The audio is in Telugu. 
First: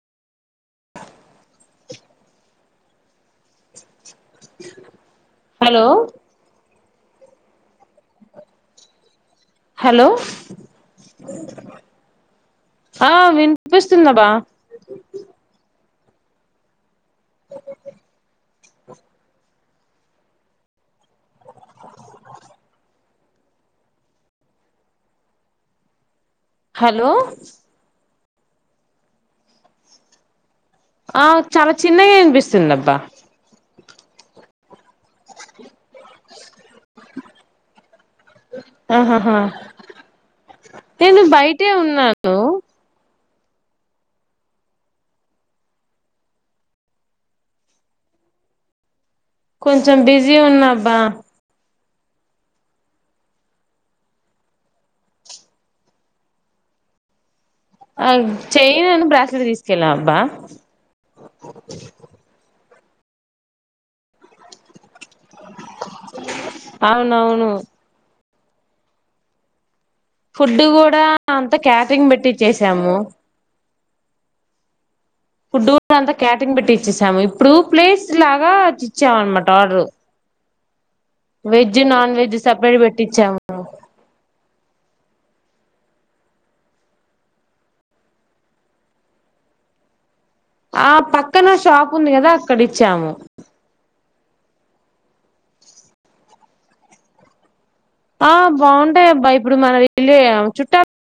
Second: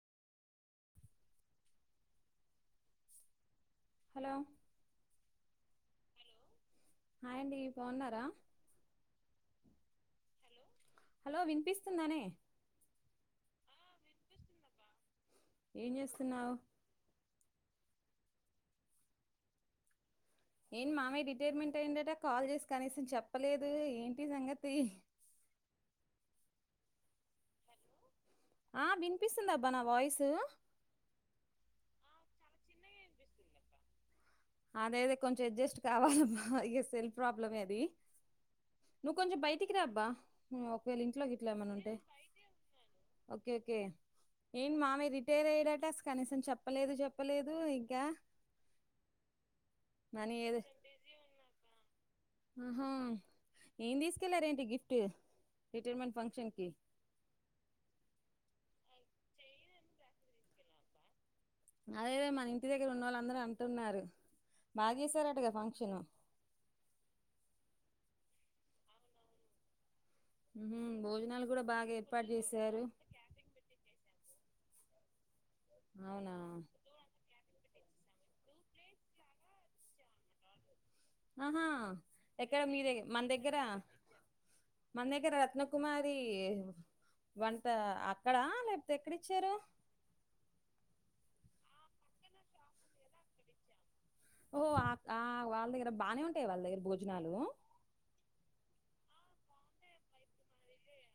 హలో హలో హాయ్ అండి బాగున్నారా హలో హలో వినిపిస్తుందానే వినిపిస్తుంది బా ఏం చేస్తున్నావు ఓకే ఏం మామ్య రిటైర్మెంట్ అయిందట కాల్ చేసి కనీసం చెప్పలేదు ఏంటి సంగతి నో సౌండ్ హలో ఆ వినిపిస్తుంది అబ్బా నా వాయిసు ఆ చాలా చిన్నగా అనిపిస్తుందిబ్బా అద అతే కొంచెం అడ్జస్ట్ కావాలి ఎ సెల్ఫ్ ప్రాబ్లం ఏది ఆహాహా ఒకవేళ నేను ఇంట్లో గిట్లా బయటే ఏమైనా ఉంటే ఉన్నాను ఓకే ఏంటి మామ రిటైర్ అయ్యడట కనీసం చెప్పలేదు చెప్పలేదు ఇంకా నో సౌండ్ కొంచెం బిజీ ఉన్నాబ్బా ఆహా ఏం తీసుకెళ్లార ఏంటి గిఫ్ట్ రిటైర్మెంట్ ఫంక్షన్ కి చైను బ్రాస్లెట్ తీసుకెళ్ళ అబ్బా అదే మన ఇంటి దగ్గర ఉన్నోళ్లు అందరూ అంటున్నారు బాగా చేశారట గాద ఫంక్షను అవునవును ఫుడ్ ఉహుం, కూడా భోజనాలు అంతా కూడా బాగా క్యాటరింగ్ ఏర్పాటు చేశారు పెట్టిచ్చసాము ఫుడ్ కూడా అంతా అవునా క్యాటరింగ్ పెట్టి ఇచ్చేసాము ఇప్పుడు ప్లేస్ లాగ ఇచ్చాం అనమాట ఆర్డరు ఆహా ఎక్కడ మీ దగ మన దగ్గర పెట్టిచ్చాము మన దగ్గర రత్నకుమారి వంట అక్కడా లేకపోతే ఎక్కడిచ్చారు ఆ పక్కన షాప్ ఉంది కదా అక్కడ ఇచ్చాము ఓ ఆ ఆ వాళ్ళ దగ్గర బానే ఉంటాయి వాళ్ళ దగ్గర భోజనాలు ఆ బాగుంటాయి అబ్బా ఇప్పుడు మనం వెళ్ళ చుట్టా